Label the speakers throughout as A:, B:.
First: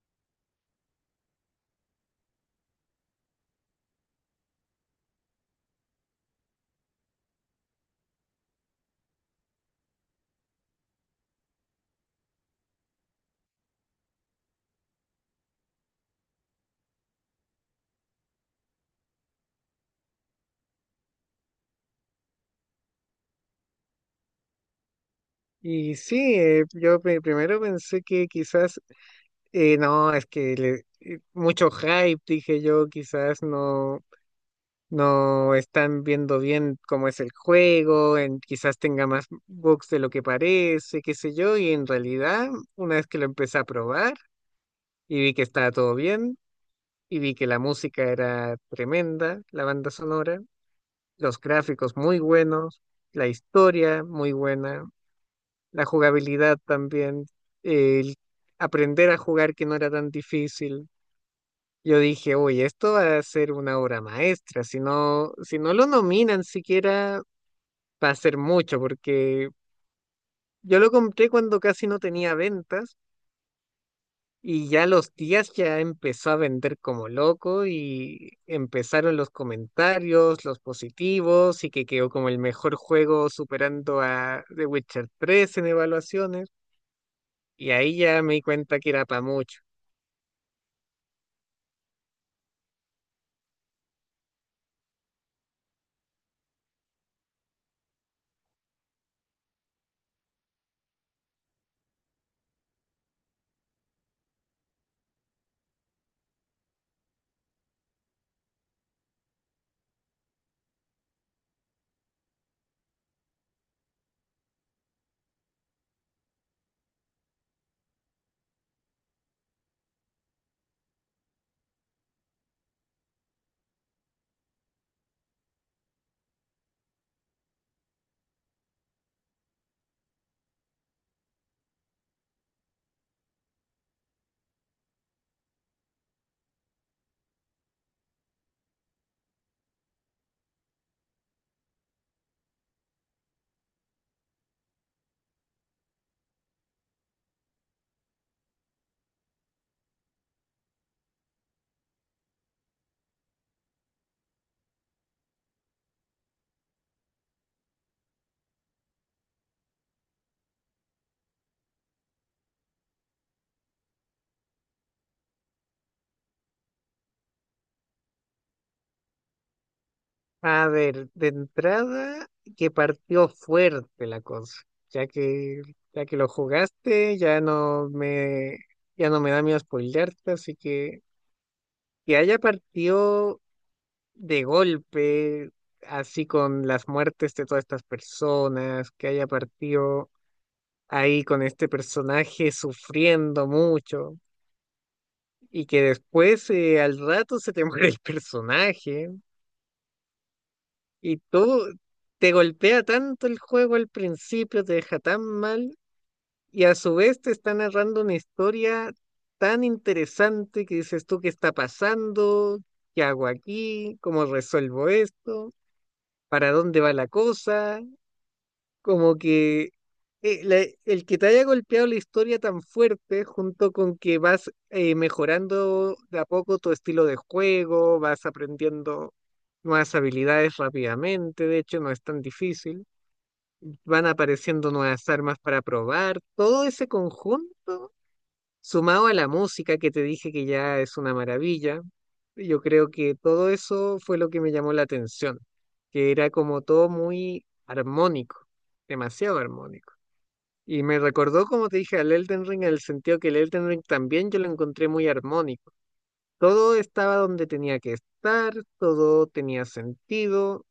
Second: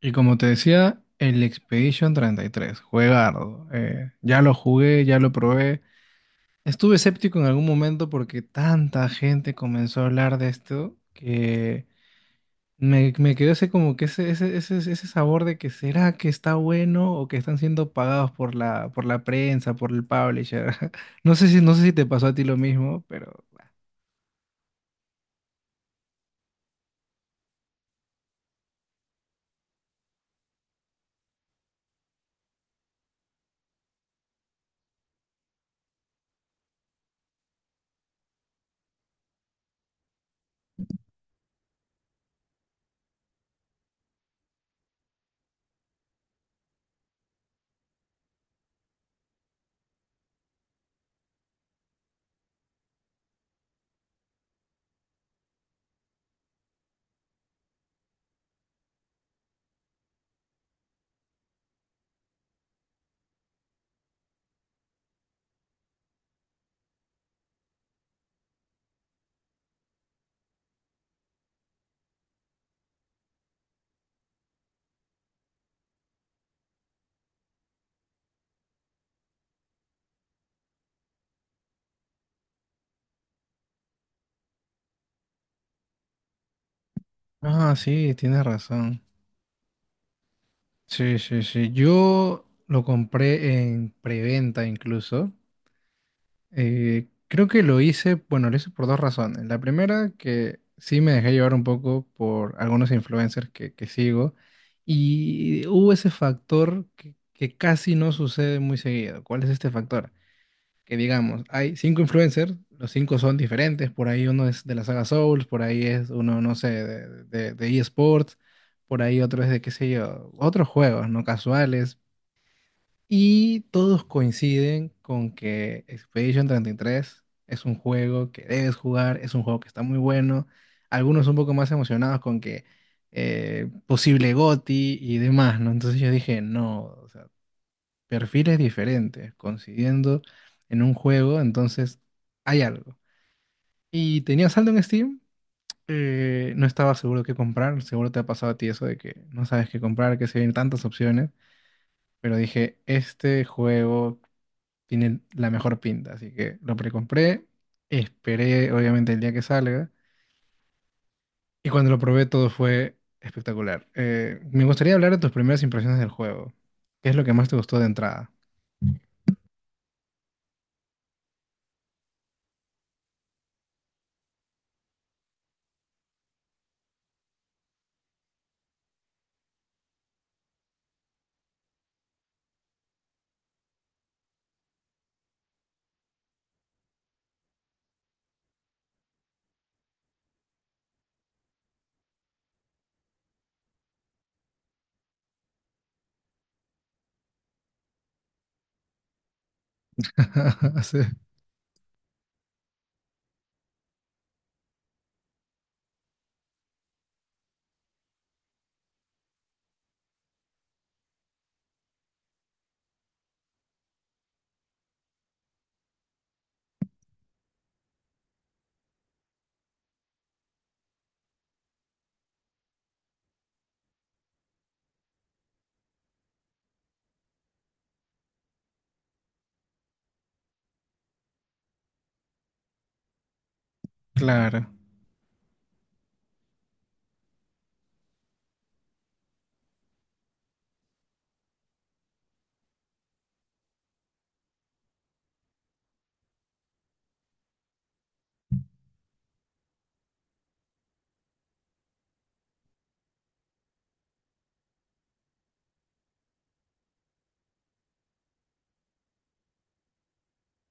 A: Y como te decía, el Expedition treinta y tres, juegardo. Ya lo jugué, ya lo probé. Estuve escéptico en algún momento porque tanta gente comenzó a hablar de esto que me quedó ese como que ese sabor de que será que está bueno o que están siendo pagados por la prensa, por el publisher. No sé si te pasó a ti lo mismo, pero...
B: Y sí, primero pensé que quizás, no, mucho hype, dije yo, quizás no, no están viendo bien cómo es el juego, en, quizás tenga más bugs de lo que parece, qué sé yo, y en realidad, una vez que lo empecé a probar y vi que estaba todo bien, y vi que la música era tremenda, la banda sonora, los gráficos muy buenos, la historia muy buena, la jugabilidad también, el aprender a jugar que no era tan difícil. Yo dije, oye, esto va a ser una obra maestra, si no, si no lo nominan siquiera va a ser mucho, porque yo lo compré cuando casi no tenía ventas y ya a los días ya empezó a vender como loco y empezaron los comentarios, los positivos y que quedó como el mejor juego superando a The Witcher 3 en evaluaciones. Y
A: Ah,
B: ahí
A: sí,
B: ya me
A: tienes
B: di cuenta que
A: razón.
B: era para mucho.
A: Sí, sí, sí, yo lo compré en preventa incluso. Creo que lo hice, bueno, lo hice por dos razones. La primera, que sí me dejé llevar un poco por algunos influencers que sigo y hubo ese factor que casi no sucede muy seguido. ¿Cuál es este factor? Que digamos, hay cinco influencers, los cinco son diferentes, por ahí uno es de la saga Souls, por ahí es uno, no sé, de eSports, por ahí otro es de, qué sé yo, otros juegos, no casuales, y todos coinciden con que Expedition 33 es un juego que debes jugar, es un juego que está muy bueno. Algunos un poco más emocionados con que posible GOTY y demás, ¿no? Entonces yo dije, no, o sea, perfiles diferentes, coincidiendo en un juego, entonces hay algo. Y tenía saldo en Steam, no estaba seguro qué comprar, seguro te ha pasado a ti eso de que no sabes qué comprar, que se ven tantas opciones, pero dije, este juego tiene la mejor pinta, así que lo precompré, esperé obviamente el día que salga y cuando lo probé todo fue espectacular. Me gustaría hablar de tus primeras impresiones del juego. ¿Qué es lo que más te gustó de entrada?
B: A ver, de entrada que partió fuerte la cosa, ya que ya que lo jugaste, ya no me da miedo spoilearte, así que haya partido de golpe, así con las muertes de todas estas personas, que haya partido ahí con este personaje sufriendo mucho y que después, al rato se te muere el personaje.
A: Sí,
B: Y todo te golpea tanto el juego al principio, te deja tan mal, y a su vez te está narrando una historia tan interesante que dices tú qué está pasando, qué hago aquí, cómo resuelvo esto, para dónde va la cosa, como que el que te haya golpeado la historia tan fuerte, junto con que vas mejorando de a poco tu estilo de juego, vas aprendiendo nuevas habilidades rápidamente, de hecho no es tan difícil, van
A: claro,
B: apareciendo nuevas armas para probar, todo ese conjunto, sumado a la música que te dije que ya es una maravilla, yo creo que todo eso fue lo que me llamó la atención, que era como todo muy armónico, demasiado armónico. Y me recordó, como te dije, al Elden Ring, en el sentido que el Elden Ring también yo lo encontré muy armónico. Todo estaba donde tenía que estar, todo tenía sentido.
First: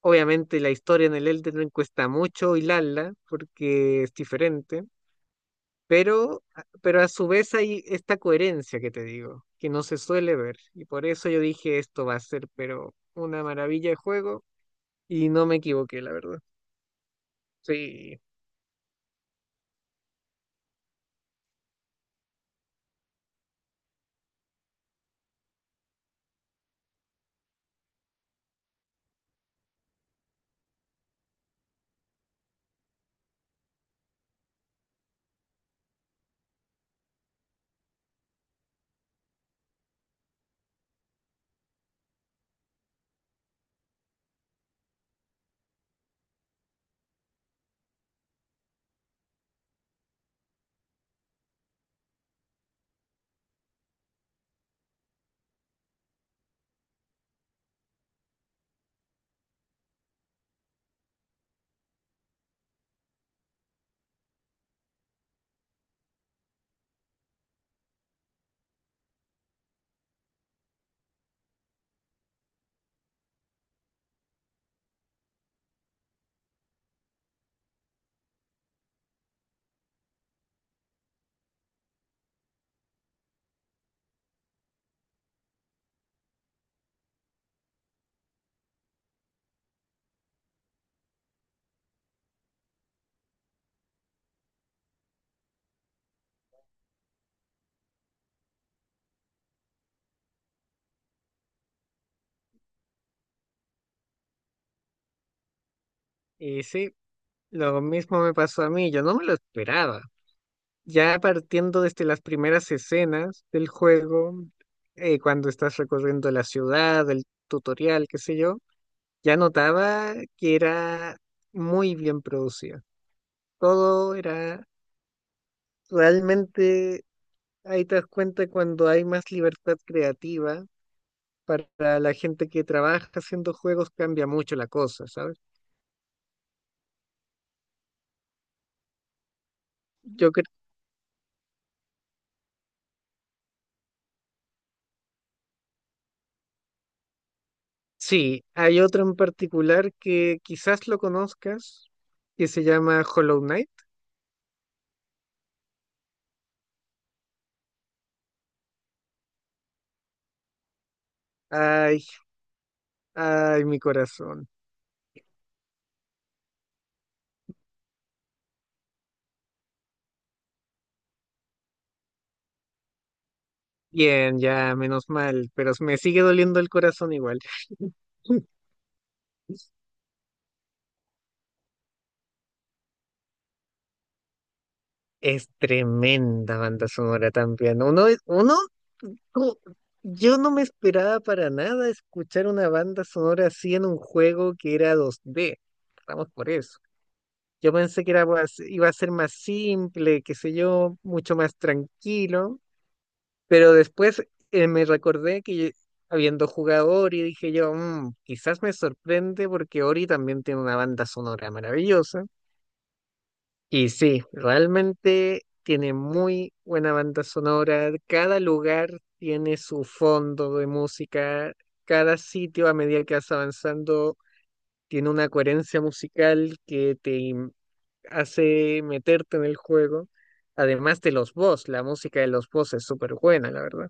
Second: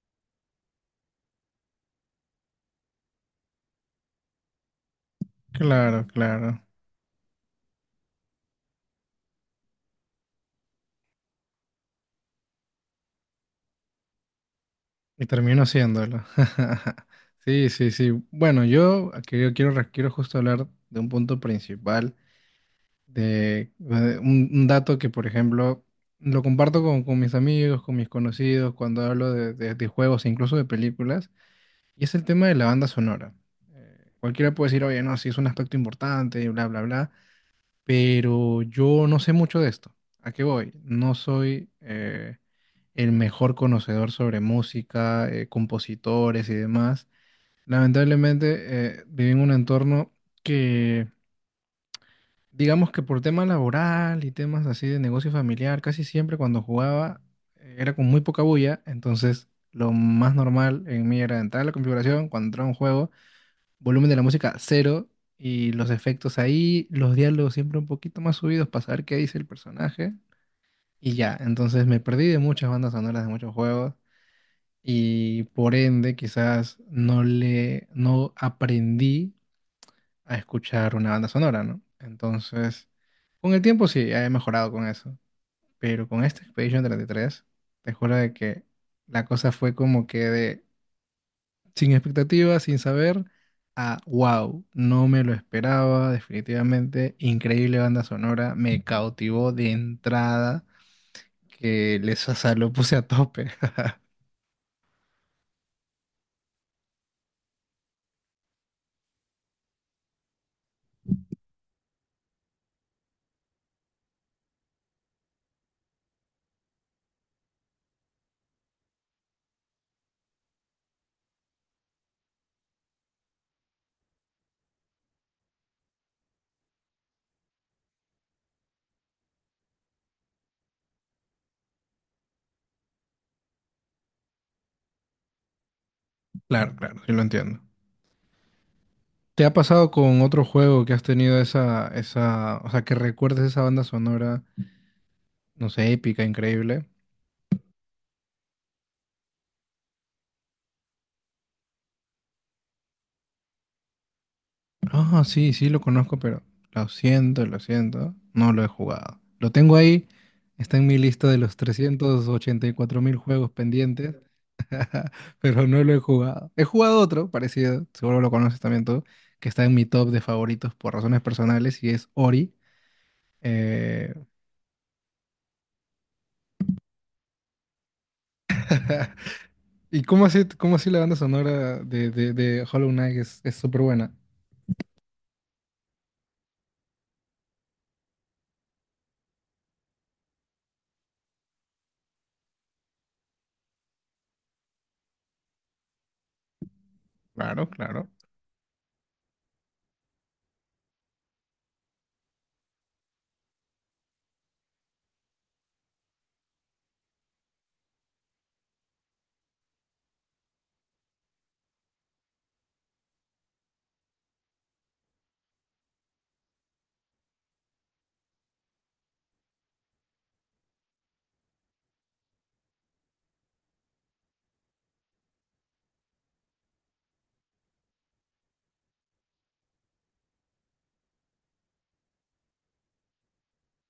B: Obviamente la historia en el Elden Ring cuesta mucho hilarla porque es diferente,
A: claro,
B: pero,
A: claro.
B: pero a su vez hay esta coherencia que te digo, que no se suele ver. Y por eso yo dije, esto va a ser, pero una maravilla de juego,
A: Y
B: y no me
A: termino
B: equivoqué, la
A: haciéndolo.
B: verdad.
A: Sí, sí, sí.
B: Sí,
A: Bueno, yo quiero justo hablar de un punto principal de, de un dato que, por ejemplo, lo comparto con mis amigos, con mis conocidos, cuando hablo de, de juegos e incluso de películas, y es el tema de la banda sonora. Cualquiera puede decir, oye, no, sí es un aspecto importante, y bla, bla, bla, pero yo no sé mucho de esto. ¿A qué voy? No soy el mejor conocedor sobre música, compositores y demás. Lamentablemente, viví en un entorno que digamos que por tema laboral y temas así de negocio familiar, casi siempre cuando jugaba era con muy poca bulla, entonces lo más normal en mí era entrar a la configuración, cuando entraba a un juego, volumen de la música cero y los efectos ahí, los diálogos siempre un poquito más subidos para saber qué dice el personaje y ya, entonces me perdí de muchas bandas sonoras de muchos juegos y por ende quizás no aprendí a escuchar una banda sonora, ¿no? Entonces... Con el tiempo sí, he mejorado con eso, pero con este Expedition 33, te juro de que la cosa fue como que de sin expectativas, sin saber, a wow, no me lo esperaba, definitivamente, increíble banda sonora, me cautivó de entrada, que les o lo puse a tope.
B: y sí, lo mismo me pasó a mí, yo no me lo esperaba. Ya partiendo desde las primeras escenas del juego, cuando estás recorriendo la ciudad, el tutorial, qué sé yo, ya notaba que era muy bien producida. Todo era realmente, ahí te das cuenta cuando hay más libertad creativa para la gente que trabaja haciendo juegos cambia mucho la cosa, ¿sabes?
A: Claro, claro, sí lo entiendo. ¿Te ha pasado con
B: Yo
A: otro
B: creo,
A: juego que has tenido o sea, que recuerdes esa banda sonora, no sé, épica, increíble?
B: sí, hay otro en particular que quizás lo conozcas, que se llama Hollow Knight.
A: Ah, sí, sí lo conozco, pero lo siento, no lo he jugado. Lo tengo ahí, está en mi lista de los
B: Hay
A: 384.000 juegos
B: Ay, mi
A: pendientes,
B: corazón.
A: pero no lo he jugado. He jugado otro parecido, seguro lo conoces también tú, que está en mi top de favoritos por razones personales y es Ori. Eh,
B: Bien, ya, menos mal, pero me sigue doliendo el corazón igual.
A: ¿Y cómo así la banda sonora de, de Hollow Knight es súper buena?
B: Es tremenda banda sonora también. Uno, co- yo no me esperaba para nada escuchar una banda sonora así en un juego que era 2D. Vamos por eso.
A: Claro,
B: Yo pensé
A: claro.
B: que era, pues, iba a ser más simple, qué sé yo, mucho más tranquilo. Pero después, me recordé que, habiendo jugado Ori, dije yo, "Mm, quizás me sorprende porque Ori también tiene una banda sonora maravillosa". Y sí, realmente tiene muy buena banda sonora. Cada lugar tiene su fondo de música. Cada sitio, a medida que vas avanzando, tiene una coherencia musical que hace meterte en el juego. Además de los boss, la música de los boss es súper buena, la verdad.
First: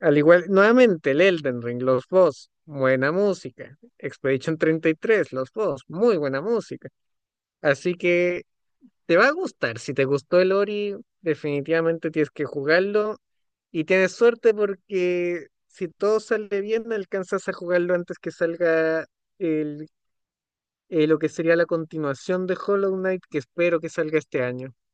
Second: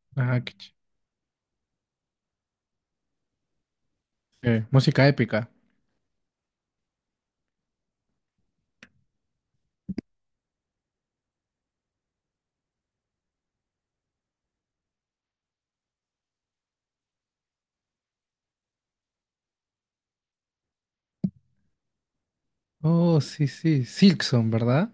B: Al
A: Ajá,
B: igual, nuevamente el Elden Ring, los boss, buena música. Expedition
A: música
B: 33,
A: épica.
B: los boss, muy buena música. Así que te va a gustar. Si te gustó el Ori, definitivamente tienes que jugarlo. Y tienes suerte porque si todo sale bien, alcanzas a jugarlo antes que salga el, lo que sería la continuación de Hollow
A: Oh,
B: Knight, que
A: sí,
B: espero
A: sí,
B: que salga este
A: Silksong,
B: año.
A: ¿verdad?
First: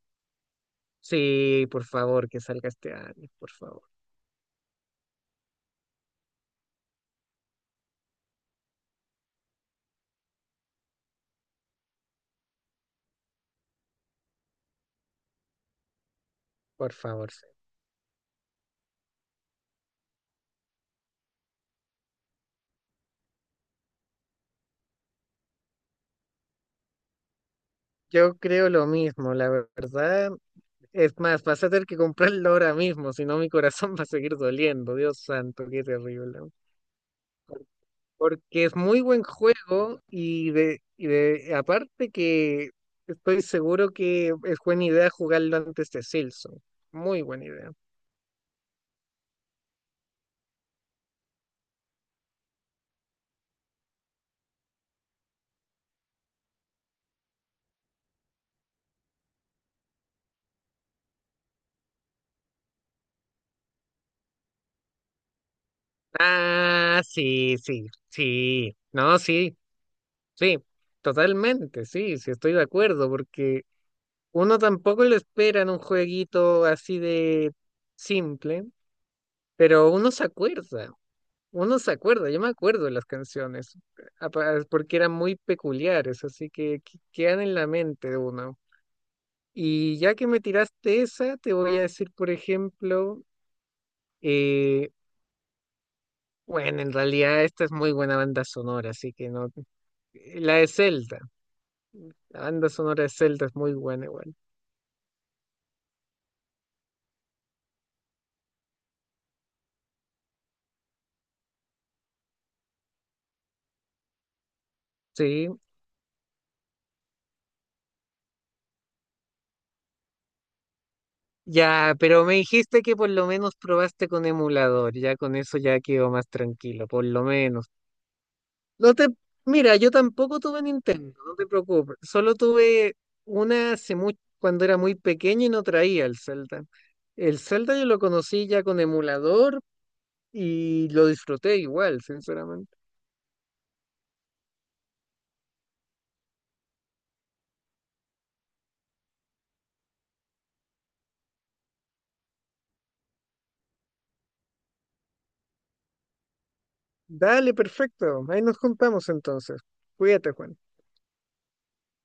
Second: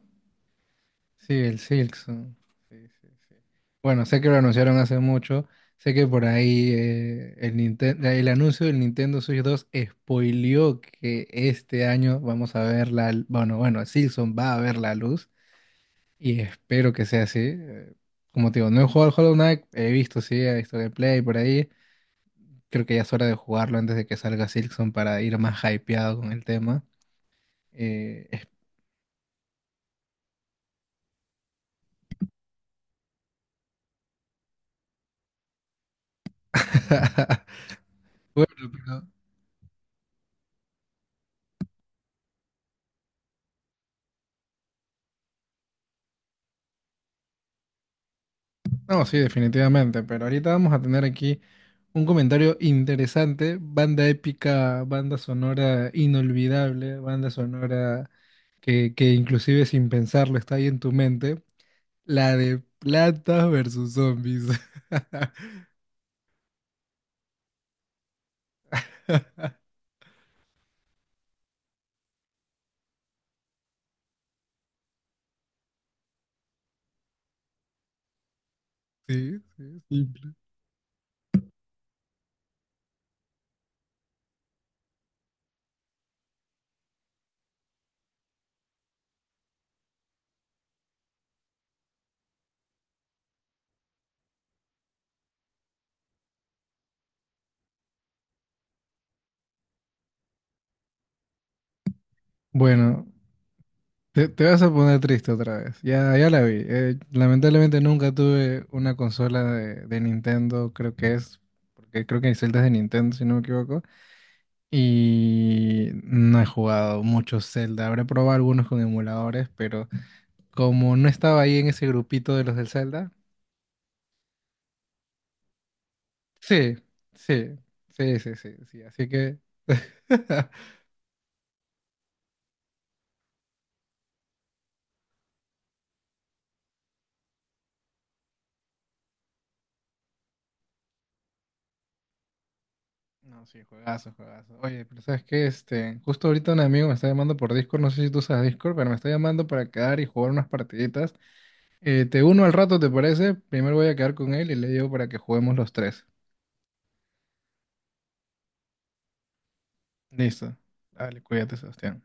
A: Sí, el
B: Sí, por favor,
A: Silkson.
B: que salga
A: Sí,
B: este
A: sí,
B: año,
A: sí.
B: por favor,
A: Bueno, sé que lo anunciaron hace mucho. Sé que por ahí el anuncio del Nintendo Switch 2 spoileó que este año vamos a ver la... Bueno, bueno, Silkson va a ver la luz y espero
B: por
A: que sea
B: favor.
A: así.
B: Sí.
A: Como te digo, no he jugado al Hollow Knight, he visto, sí, he visto gameplay por ahí. Creo que ya es hora de jugarlo antes de que salga Silkson para ir más hypeado con el tema. Eh,
B: Yo creo lo mismo, la verdad. Es más, vas a tener que comprarlo ahora mismo, si no mi corazón va a seguir doliendo. Dios santo, qué terrible. Porque es muy
A: Bueno,
B: buen juego y de aparte que estoy seguro que es buena idea jugarlo antes de Silson. Muy buena idea.
A: no, sí, definitivamente, pero ahorita vamos a tener aquí un comentario interesante, banda épica, banda sonora inolvidable, banda sonora que inclusive sin pensarlo está ahí en tu mente, la de Plantas versus Zombies.
B: Ah, sí, sí, sí. No, sí, sí. Totalmente, sí, sí, estoy de acuerdo, porque uno tampoco lo espera en un jueguito así de simple,
A: Sí, sí,
B: pero uno se
A: simple.
B: acuerda. Uno se acuerda, yo me acuerdo de las canciones, porque eran muy peculiares, así que quedan en la mente de uno. Y ya que me tiraste esa, te voy a decir, por ejemplo, eh, bueno, en realidad esta es muy buena banda sonora, así que no. La de Zelda, la banda sonora
A: Bueno,
B: de Zelda es muy buena
A: te,
B: igual.
A: te vas a poner triste otra vez, ya, ya la vi. Lamentablemente nunca tuve una consola de Nintendo, creo que es, porque creo que hay celdas de Nintendo, si no me equivoco.
B: Sí,
A: Y no he jugado mucho Zelda. Habré probado algunos con emuladores, pero como no estaba ahí en ese
B: ya, pero me
A: grupito de los del
B: dijiste que por
A: Zelda,
B: lo menos probaste con emulador, ya con eso ya quedo más
A: sí,
B: tranquilo, por lo
A: sí,
B: menos.
A: sí, sí, sí, sí.
B: No
A: Así
B: te,
A: que.
B: mira, yo tampoco tuve Nintendo, no te preocupes. Solo tuve una hace mucho, cuando era muy pequeño y no traía el Zelda. El Zelda yo lo conocí ya con emulador y lo disfruté igual, sinceramente.
A: No, sí, juegazo, juegazo. Oye, pero ¿sabes qué? Este, justo ahorita un amigo me está llamando por Discord, no sé si tú usas Discord, pero me está llamando para quedar y jugar unas partiditas. Te uno al rato, ¿te parece? Primero voy a quedar con él y le digo para que juguemos los tres.
B: Dale, perfecto. Ahí nos juntamos entonces. Cuídate,
A: Listo.
B: Juan.
A: Dale, cuídate, Sebastián.